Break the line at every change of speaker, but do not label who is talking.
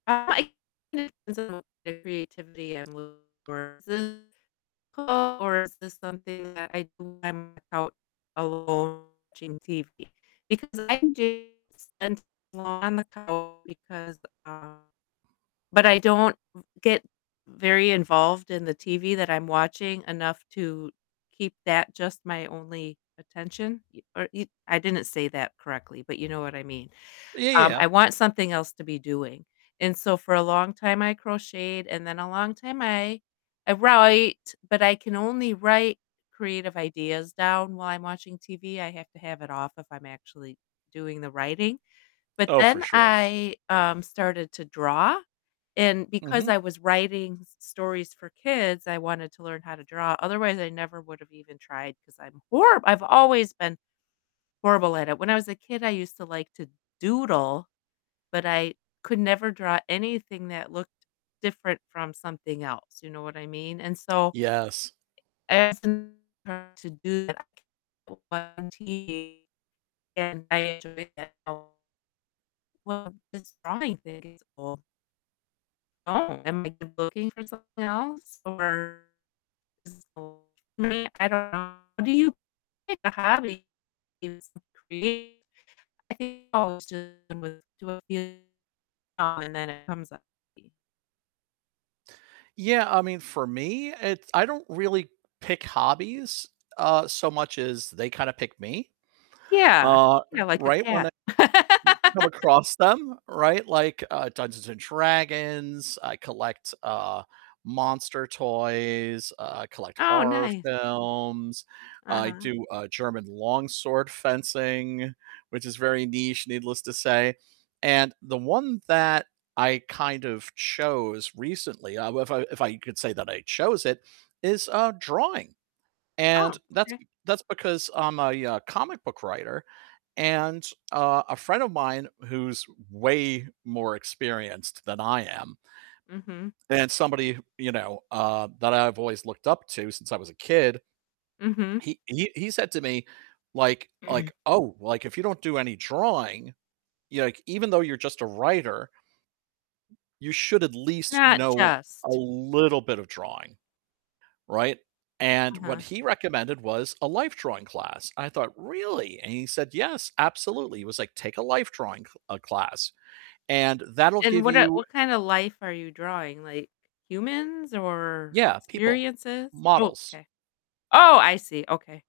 Uh, I [unintelligible] creativity and [unintelligible] or is this something that I do when I'm out alone watching TV, because I can do s [unintelligible] while on the couch because, uh but I don't v get very involved in the TV that I'm watching enough to keep that just my only attention, y or y I didn't say that correctly, but you know what I mean,
Ye
um,
yeah.
I want something else to be doing, and so, for a long time I crocheted, and then a long time I I write, but I can only write creative ideas down while I'm watching TV, I have to have it off if I'm actually doing the writing, but
Oh, for
then
sure.
I, um, started to draw, and because
Mhm.
I was writing s stories for kids, I wanted to learn how to draw, otherwise I never would've even tried 'cause I'm horrib I've always been horrible at it. When I was a kid, I used to like to doodle, but I could never draw anything that looked different from something else, you know what I mean, and so
Yes.
I [unintelligible] to do that [unintelligible] and I enjoy it now. Well, just drawing things o Oh, am I looking for something else? Or [unintelligible] me, I don't know. How do you pick a hobby? [unintelligible] Create I think I always just [unintelligible] uh, and then it comes out to be
Yeah, I mean, for me, it's I don't really pick hobbies, uh, so much as they kinda pick me,
Yeah,
uh,
you know,
er,
like a
right, when I
cat.
come across them, right? Like, uh, Dungeons& Dragons, I collect, uh, monster toys, uh, I collect
Oh,
horror
nice.
films, I
Uh-huh.
do, uh, German longsword fencing, which is very niche, needless to say, and the one that I kind of chose recently, uh, w if I if I could say that I chose it, is, uh, drawing, and
Oh,
that's
okay.
be that's because I'm a, uh, comic book writer, and, uh, a friend of mine who's way more experienced than I am
Mhm.
and somebody, wh you know, uh, that I've always looked up to since I was a kid,
Mhm.
he he he said to me, like like, "Oh, like, if you don't do any drawing, y like, even though you're just a writer, you should at least
Not
know a
just
little bit of drawing," right, and
Uh-huh.
what he recommended was a life drawing class, I thought, "Really?" and he said, "Yes, absolutely," he was like, "Take a life drawing cl uh, class, and that'll
And
give
what, uh
you"
what kind of life are you drawing? Like, humans or
Yeah, people,
experiences? Oh,
models.
okay oh, I see, okay.